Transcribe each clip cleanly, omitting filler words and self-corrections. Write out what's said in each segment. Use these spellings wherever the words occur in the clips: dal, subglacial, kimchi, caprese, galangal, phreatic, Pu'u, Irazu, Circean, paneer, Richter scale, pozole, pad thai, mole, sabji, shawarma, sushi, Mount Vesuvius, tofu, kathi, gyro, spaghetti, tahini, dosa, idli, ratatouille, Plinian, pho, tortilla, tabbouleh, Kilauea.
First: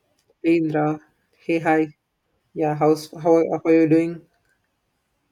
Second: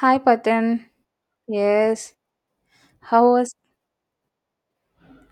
Hi, Hey Patan. Indra, hey hi, Yes. yeah, How was? how are you doing?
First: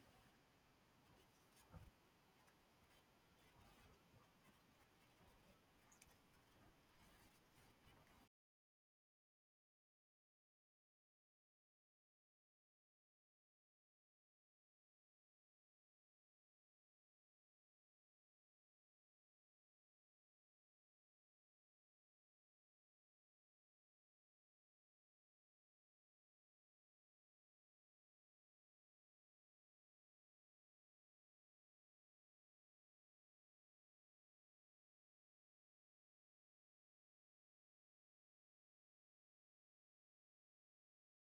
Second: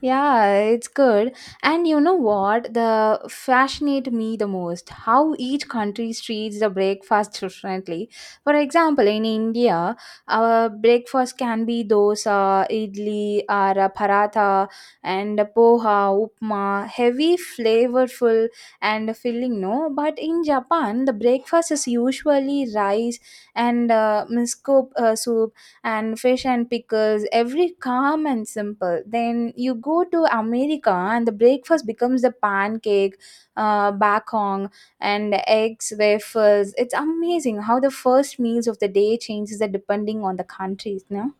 Yeah, it's good. And you know what? The fascinate me the most how each country treats the breakfast differently. For example, in India, our breakfast can be dosa, idli, or a paratha, and a poha, upma, heavy, flavorful, and filling. No, but in Japan, the breakfast is usually rice and miso soup and fish and pickles, every calm and simple. Then you go to America and the breakfast becomes the pancake, bakong, and eggs, waffles. It's amazing how the first meals of the day changes the depending on the countries. No?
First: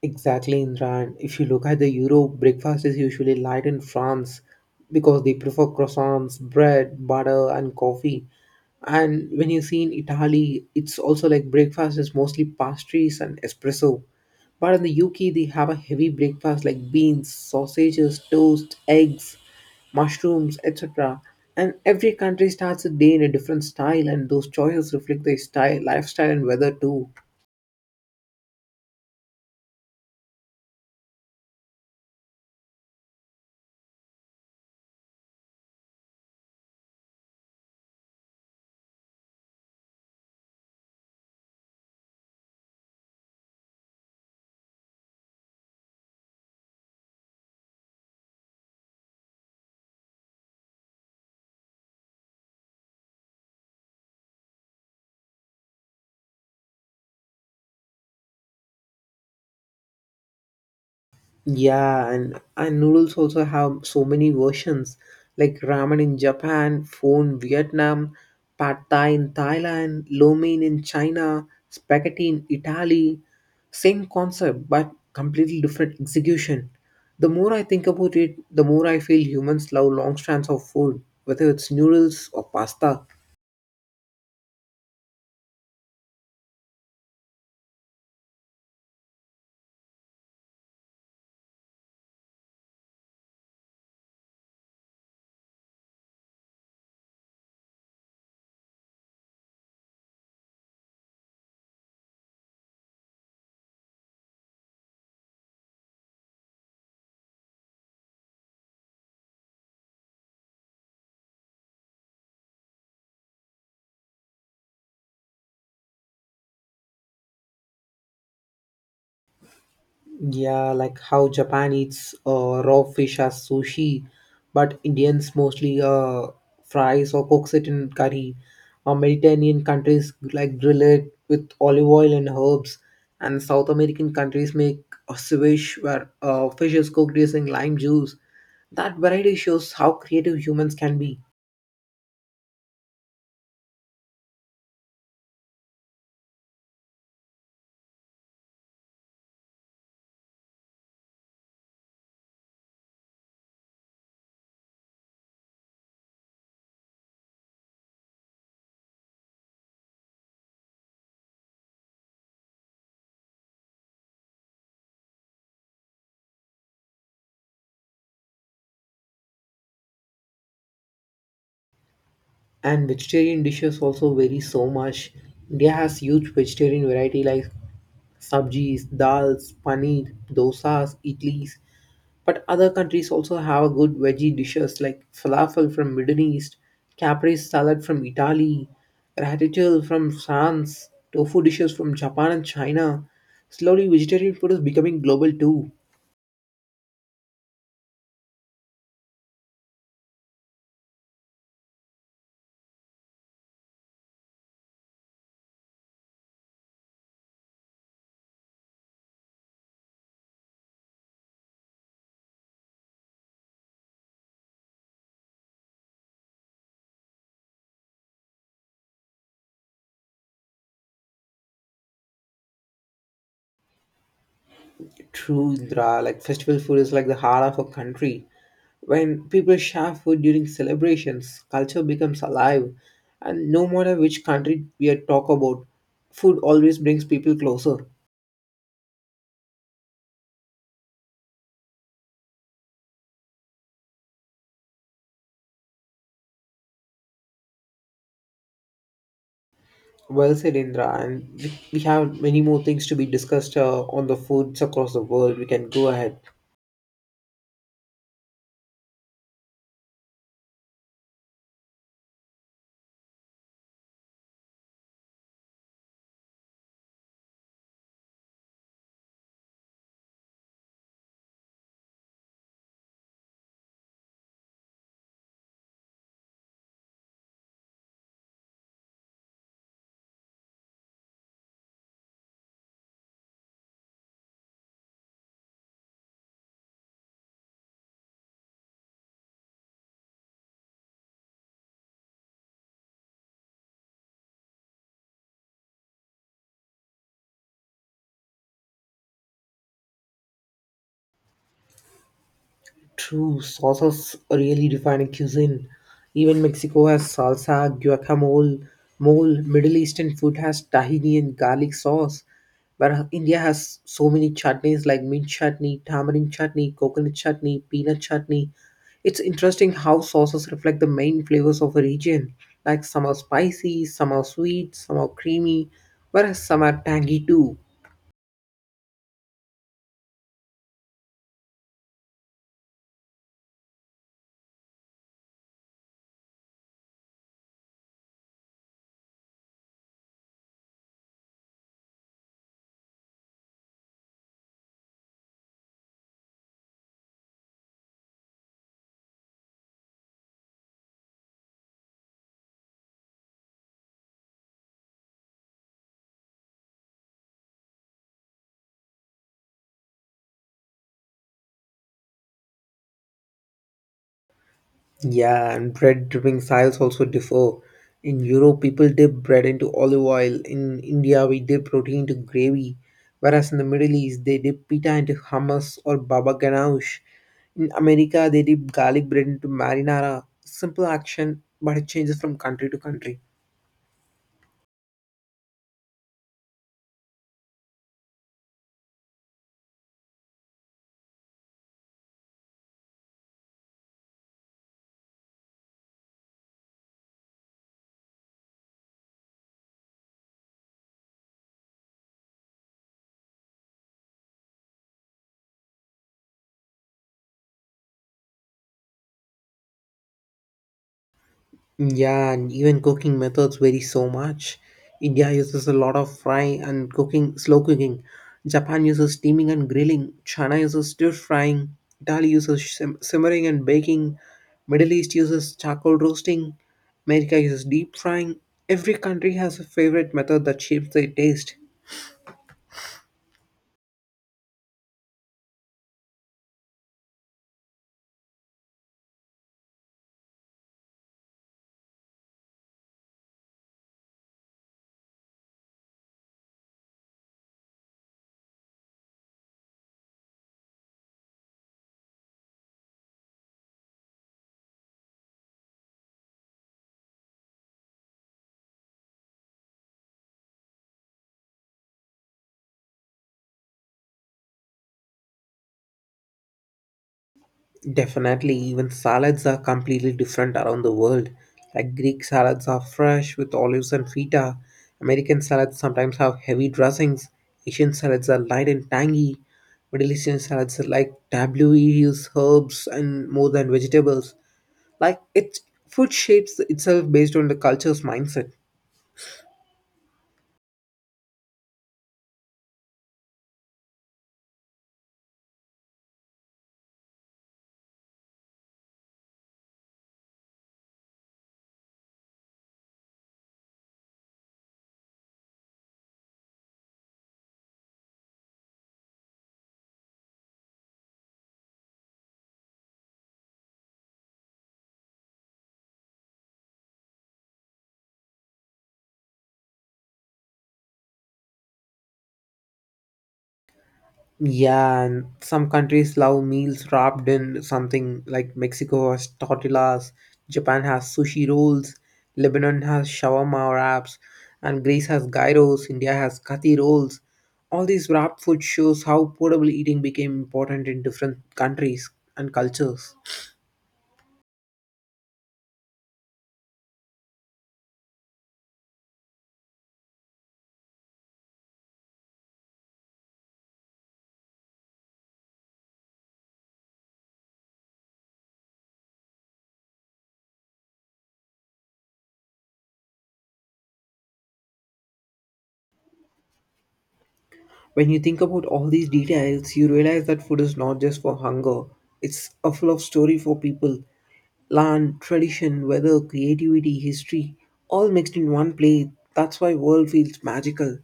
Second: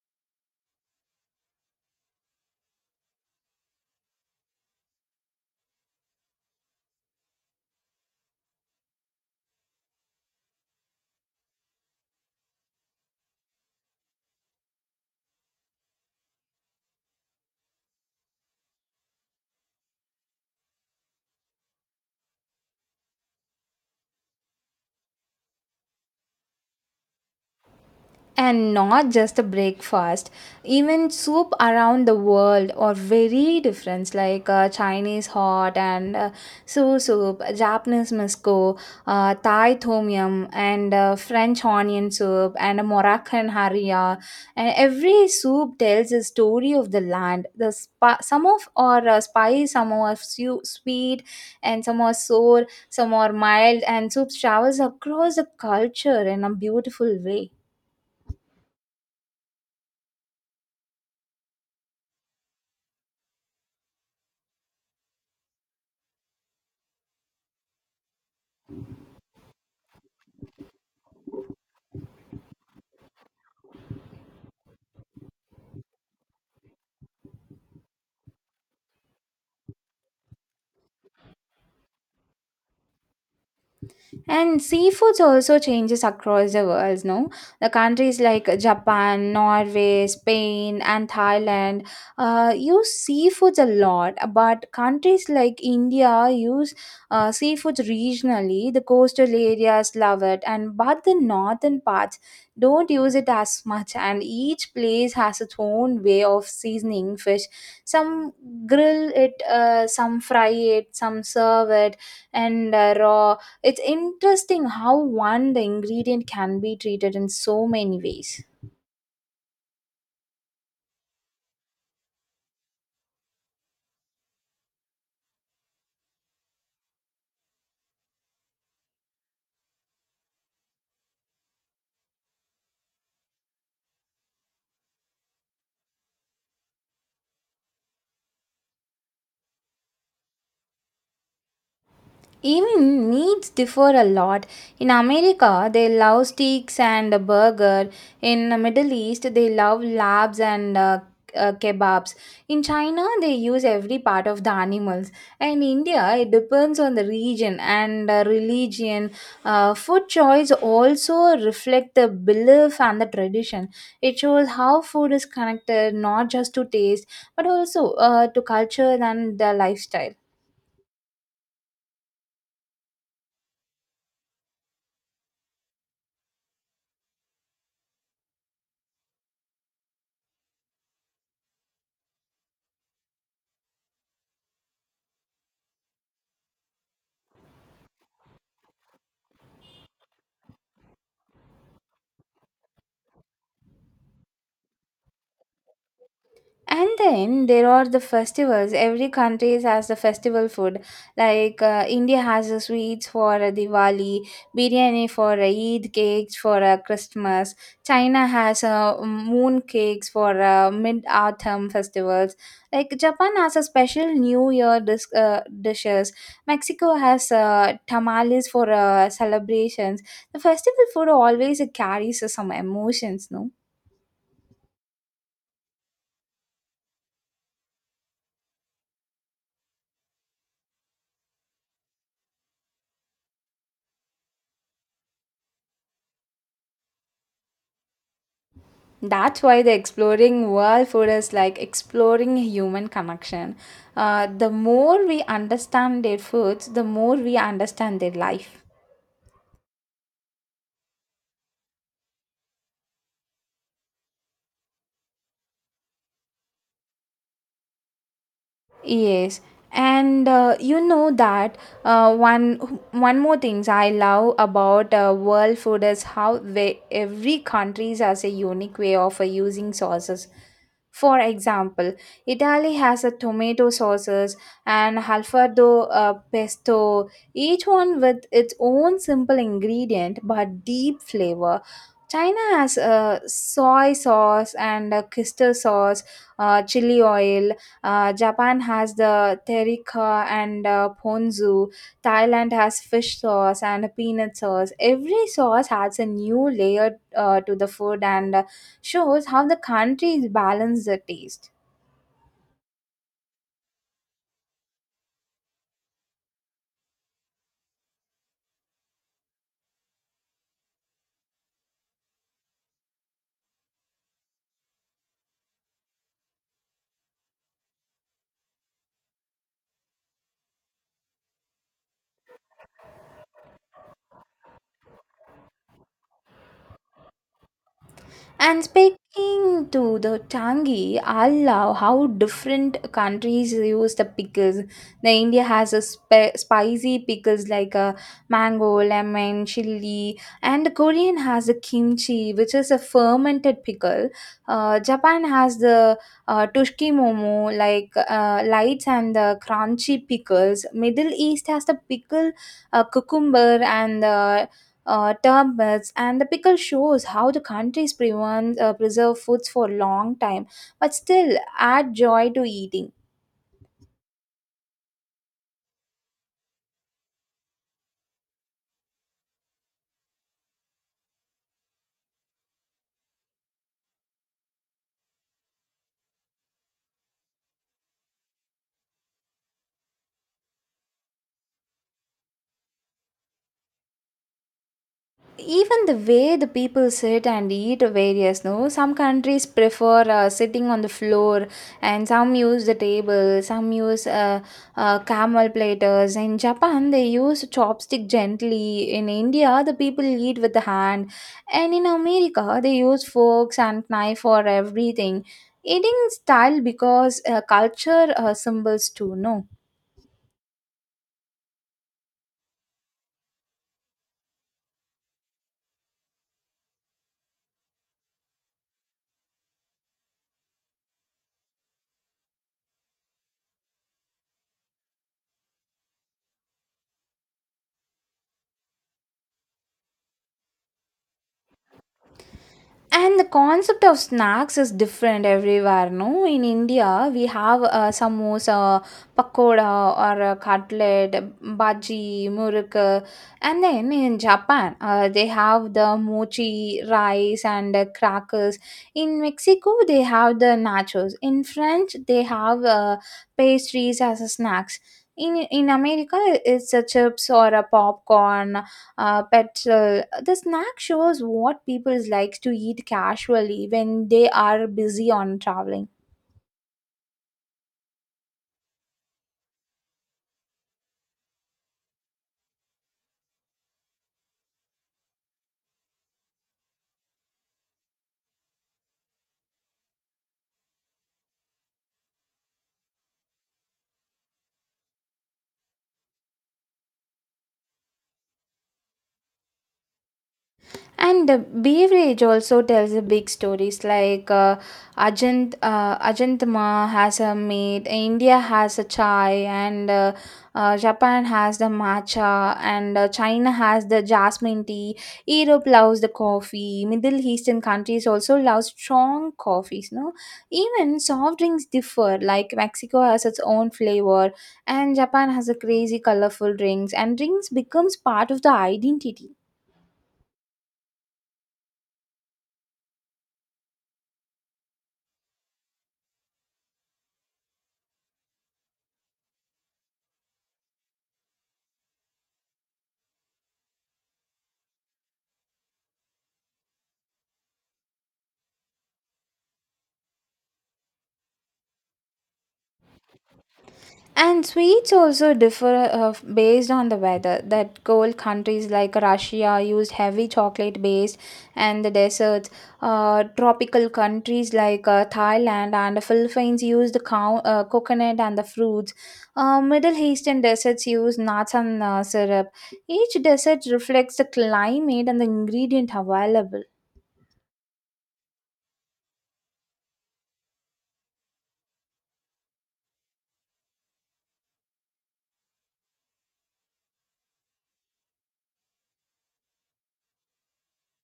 Exactly, Indra. And if you look at the Europe, breakfast is usually light in France because they prefer croissants, bread, butter, and coffee. And when you see in Italy, it's also like breakfast is mostly pastries and espresso. But in the UK, they have a heavy breakfast like beans, sausages, toast, eggs, mushrooms, etc. And every country starts a day in a different style, and those choices reflect their style, lifestyle, and weather too. And not just a breakfast, even soup around the world are very different, like chinese hot and so soup, japanese miso, thai tom yum and french onion soup and a moroccan haria, and every soup tells a story of the land. The some of are spicy, some are sweet, and some are sour, some are mild, and soup travels across the culture in a beautiful way. Yeah, and noodles also have so many versions like ramen in Japan, pho in Vietnam, pad thai in Thailand, lo mein in China, spaghetti in Italy. Same concept but completely different execution. The more I think about it, the more I feel humans love long strands of food, whether it's noodles or pasta. And seafoods also changes across the world, no? The countries like Japan, Norway, Spain, and Thailand use seafoods a lot, but countries like India use seafoods regionally. The coastal areas love it, and but the northern parts don't use it as much. And each place has its own way of seasoning fish. Some grill it, some fry it, some serve it, and raw. It's interesting how one the ingredient can be treated in so many ways. Yeah, like how Japan eats raw fish as sushi, but Indians mostly fries or cooks it in curry. Or Mediterranean countries like grill it with olive oil and herbs, and South American countries make a ceviche where fish is cooked using lime juice. That variety shows how creative humans can be. Even meats differ a lot. In America, they love steaks and a burger. In the Middle East, they love labs and kebabs. In China, they use every part of the animals. And India, it depends on the region and religion. Food choice also reflect the belief and the tradition. It shows how food is connected not just to taste but also to culture and the lifestyle. And vegetarian dishes also vary so much. India has huge vegetarian variety like sabjis, dals, paneer, dosas, idlis. But other countries also have good veggie dishes like falafel from Middle East, caprese salad from Italy, ratatouille from France, tofu dishes from Japan and China. Slowly, vegetarian food is becoming global too. And then there are the festivals. Every country has the festival food. Like India has the sweets for Diwali, biryani for Eid, cakes for Christmas. China has moon cakes for mid autumn festivals. Like Japan has a special New Year dishes. Mexico has tamales for celebrations. The festival food always carries some emotions, no? True, Indra. Like festival food is like the heart of a country. When people share food during celebrations, culture becomes alive. And no matter which country we are talk about, food always brings people closer. That's why the exploring world food is like exploring human connection. The more we understand their foods, the more we understand their life. Well said, Indra. And we have many more things to be discussed on the foods across the world. We can go ahead. Yes, and you know that uh, one one more things I love about world food is how they, every country has a unique way of using sauces. For example, Italy has a tomato sauces and Alfredo, pesto, each one with its own simple ingredient but deep flavor. China has soy sauce and crystal sauce, chili oil, Japan has the terika and ponzu. Thailand has fish sauce and peanut sauce. Every sauce adds a new layer to the food and shows how the countries balance the taste. True, sauces really define a cuisine. Even Mexico has salsa, guacamole, mole. Middle Eastern food has tahini and garlic sauce. But India has so many chutneys like mint chutney, tamarind chutney, coconut chutney, peanut chutney. It's interesting how sauces reflect the main flavors of a region. Like some are spicy, some are sweet, some are creamy, whereas some are tangy too. And speaking to the tangi, I love how different countries use the pickles. The India has a spicy pickles like a mango, lemon, chili, and the Korean has the kimchi, which is a fermented pickle. Japan has the tushki momo, like lights and the crunchy pickles. Middle East has the pickle, cucumber, and the term, and the pickle shows how the countries preserve foods for a long time but still add joy to eating. Yeah, and bread dipping styles also differ. In Europe, people dip bread into olive oil. In India, we dip protein into gravy. Whereas in the Middle East, they dip pita into hummus or baba ganoush. In America, they dip garlic bread into marinara. Simple action, but it changes from country to country. Even the way the people sit and eat varies, no? Some countries prefer sitting on the floor, and some use the table, some use camel platters. In Japan, they use chopstick gently. In India, the people eat with the hand. And in America, they use forks and knife for everything. Eating style because culture symbols too, no? Yeah, and even cooking methods vary so much. India uses a lot of fry and cooking, slow cooking. Japan uses steaming and grilling. China uses stir frying. Italy uses simmering and baking. Middle East uses charcoal roasting. America uses deep frying. Every country has a favorite method that shapes their taste. And the concept of snacks is different everywhere, no? In India, we have samosa, pakoda, or a cutlet, bhaji, muruk. And then in Japan, they have the mochi, rice, and crackers. In Mexico, they have the nachos. In French, they have pastries as a snacks. In America, it's a chips or a popcorn petrol. The snack shows what people likes to eat casually when they are busy on traveling. Definitely, even salads are completely different around the world. Like Greek salads are fresh with olives and feta. American salads sometimes have heavy dressings. Asian salads are light and tangy. Middle Eastern salads are like tabbouleh, herbs, and more than vegetables. Like it, food shapes itself based on the culture's mindset. And the beverage also tells a big stories, like Ajant, Ajantma has a meat, India has a chai, and Japan has the matcha, and China has the jasmine tea. Europe loves the coffee. Middle Eastern countries also love strong coffees. No, even soft drinks differ. Like Mexico has its own flavor, and Japan has a crazy colorful drinks, and drinks becomes part of the identity. Yeah, and some countries love meals wrapped in something like Mexico has tortillas, Japan has sushi rolls, Lebanon has shawarma wraps, and Greece has gyros, India has kathi rolls. All these wrap food shows how portable eating became important in different countries and cultures. And sweets also differ based on the weather. That cold countries like Russia used heavy chocolate base, and the deserts. Tropical countries like Thailand and the Philippines use the coconut and the fruits. Middle Eastern deserts use nuts and syrup. Each desert reflects the climate and the ingredient available. When you think about all these details, you realize that food is not just for hunger, it's a full of story for people. Land, tradition, weather, creativity, history, all mixed in one play. That's why world feels magical.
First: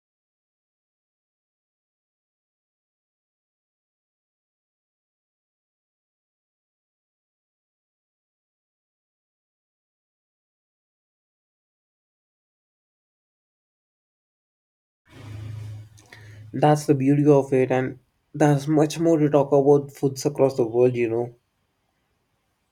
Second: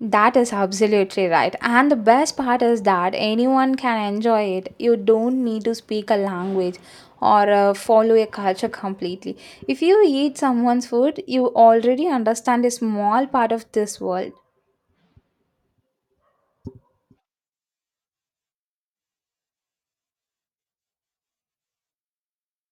That is absolutely right. And the best part is that anyone can enjoy it. You don't need to speak a language or follow a culture completely. If you eat someone's food, you already understand a small part of this world. That's the beauty of it, and there's much more to talk about foods across the world, you know.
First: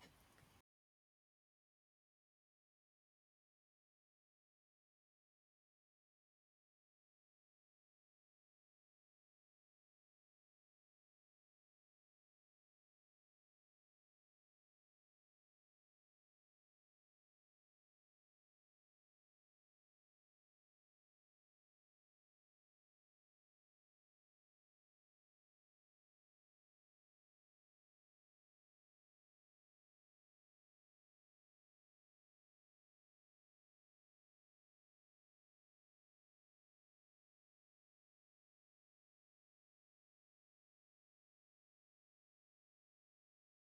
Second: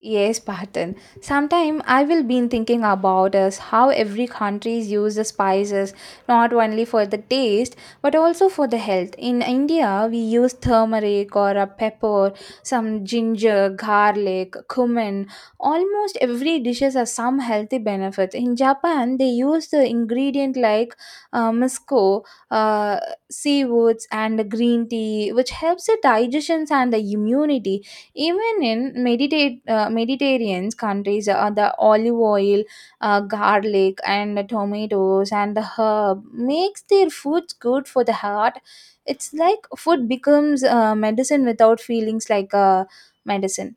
Yes, Patan. Sometime I will been thinking about us how every countries use the spices not only for the taste but also for the health. In India, we use turmeric or a pepper, some ginger, garlic, cumin. Almost every dishes has some healthy benefit. In Japan, they use the ingredient like miso, uh, seaweeds, and green tea, which helps the digestions and the immunity, even in Mediterranean countries, the olive oil, garlic, and the tomatoes and the herb makes their foods good for the heart. It's like food becomes medicine without feelings like medicine.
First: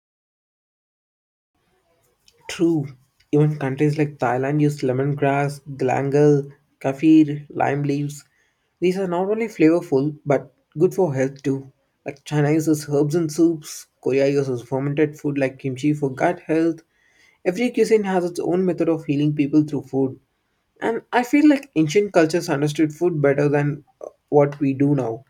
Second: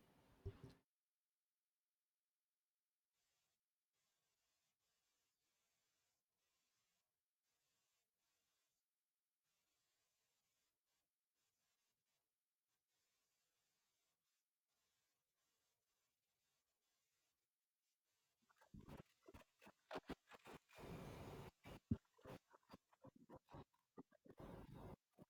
True. Even countries like Thailand use lemongrass, galangal, kaffir, lime leaves. These are not only flavorful but good for health too. Like China uses herbs in soups, Korea uses fermented food like kimchi for gut health. Every cuisine has its own method of healing people through food. And I feel like ancient cultures understood food better than what we do now.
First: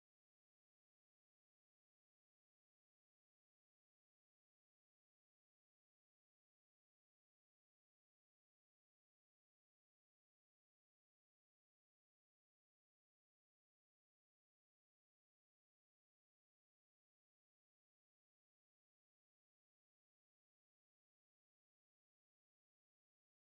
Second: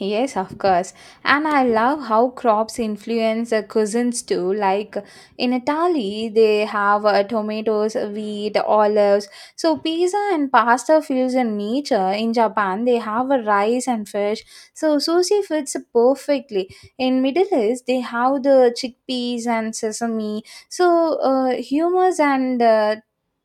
Yes, of course. And I love how crops influence the cuisines too. Like in Italy, they have tomatoes, wheat, olives. So pizza and pasta feels in nature. In Japan, they have rice and fish. So sushi fits perfectly. In Middle East, they have the chickpeas and sesame. So hummus and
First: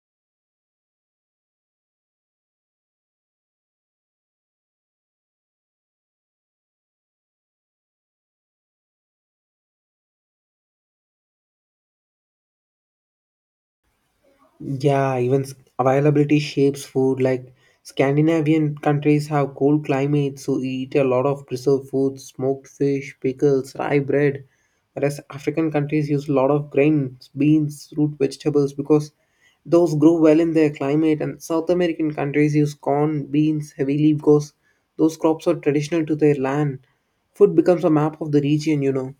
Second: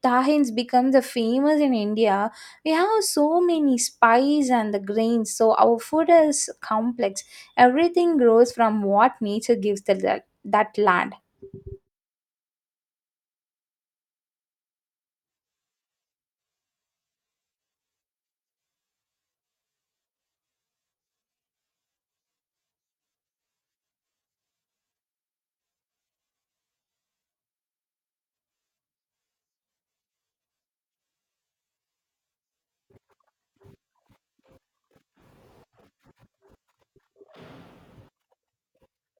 tahins become the famous. In India we have so many spices and the grains, so our food is complex. Everything grows from what nature gives the, that land. Yeah, even availability shapes food. Like Scandinavian countries have cold climates, so eat a lot of preserved foods, smoked fish, pickles, rye bread. Whereas African countries use a lot of grains, beans, root vegetables because those grow well in their climate. And South American countries use corn, beans heavily because those crops are traditional to their land. Food becomes a map of the region, you know.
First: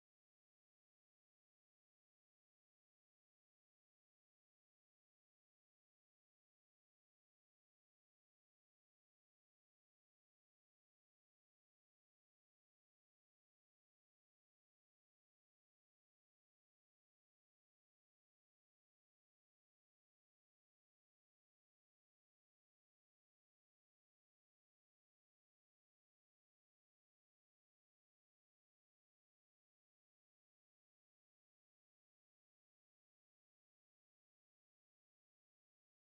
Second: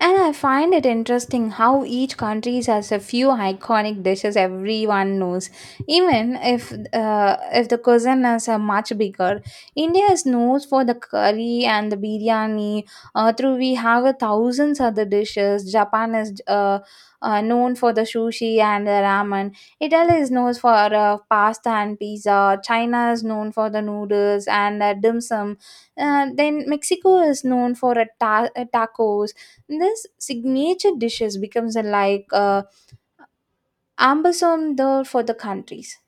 And I find it interesting how each country has a few iconic dishes everyone knows. Even if the cuisines are much bigger, India is known for the curry and the biryani. Through we have a thousands other dishes. Japan is known for the sushi and the ramen. Italy is known for pasta and pizza. China is known for the noodles and dim sum. Then Mexico is known for a tacos. This signature dishes becomes a like ambassador for the countries.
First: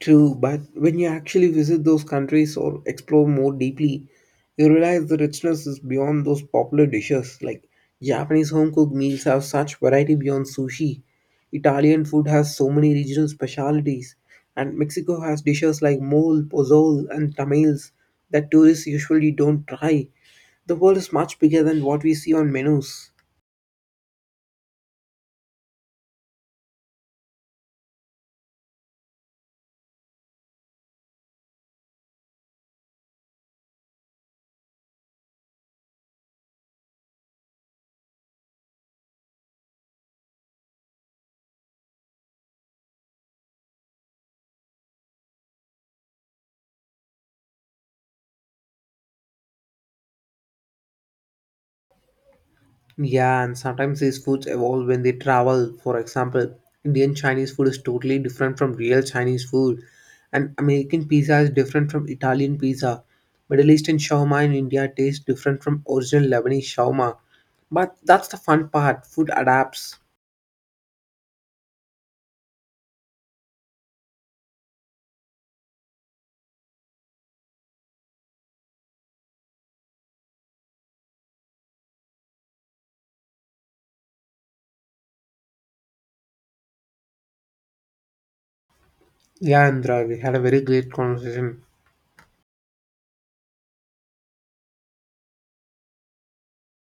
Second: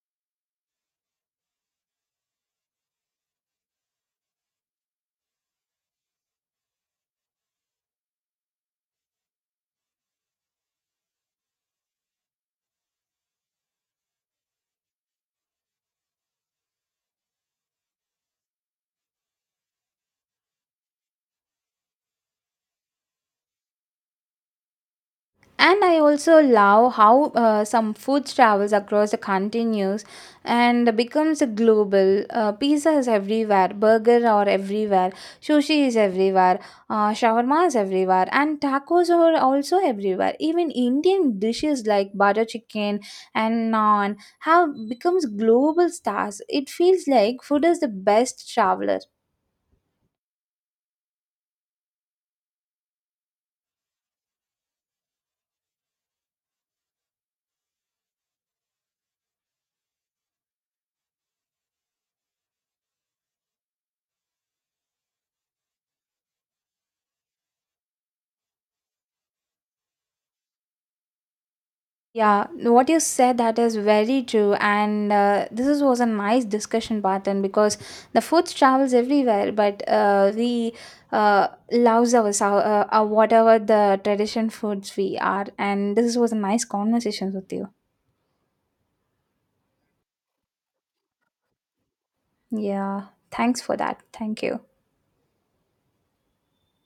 True, but when you actually visit those countries or explore more deeply, you realize the richness is beyond those popular dishes. Like Japanese home cooked meals have such variety beyond sushi. Italian food has so many regional specialities, and Mexico has dishes like mole, pozole, and tamales that tourists usually don't try. The world is much bigger than what we see on menus. And I also love how some food travels across the continents and becomes global. Pizza is everywhere, burger are everywhere, sushi is everywhere, shawarma is everywhere, and tacos are also everywhere. Even indian dishes like butter chicken and naan have becomes global stars. It feels like food is the best traveler. Yeah, and sometimes these foods evolve when they travel. For example, Indian Chinese food is totally different from real Chinese food, and American pizza is different from Italian pizza. Middle Eastern shawarma in India tastes different from original Lebanese shawarma. But that's the fun part. Food adapts. Yeah, what you said that is very true, and this is, was a nice discussion pattern because the food travels everywhere, but we loves our whatever the tradition foods we are, and this was a nice conversation with you. Yeah, Andra, we had a very great conversation. Yeah, thanks for that. Thank you.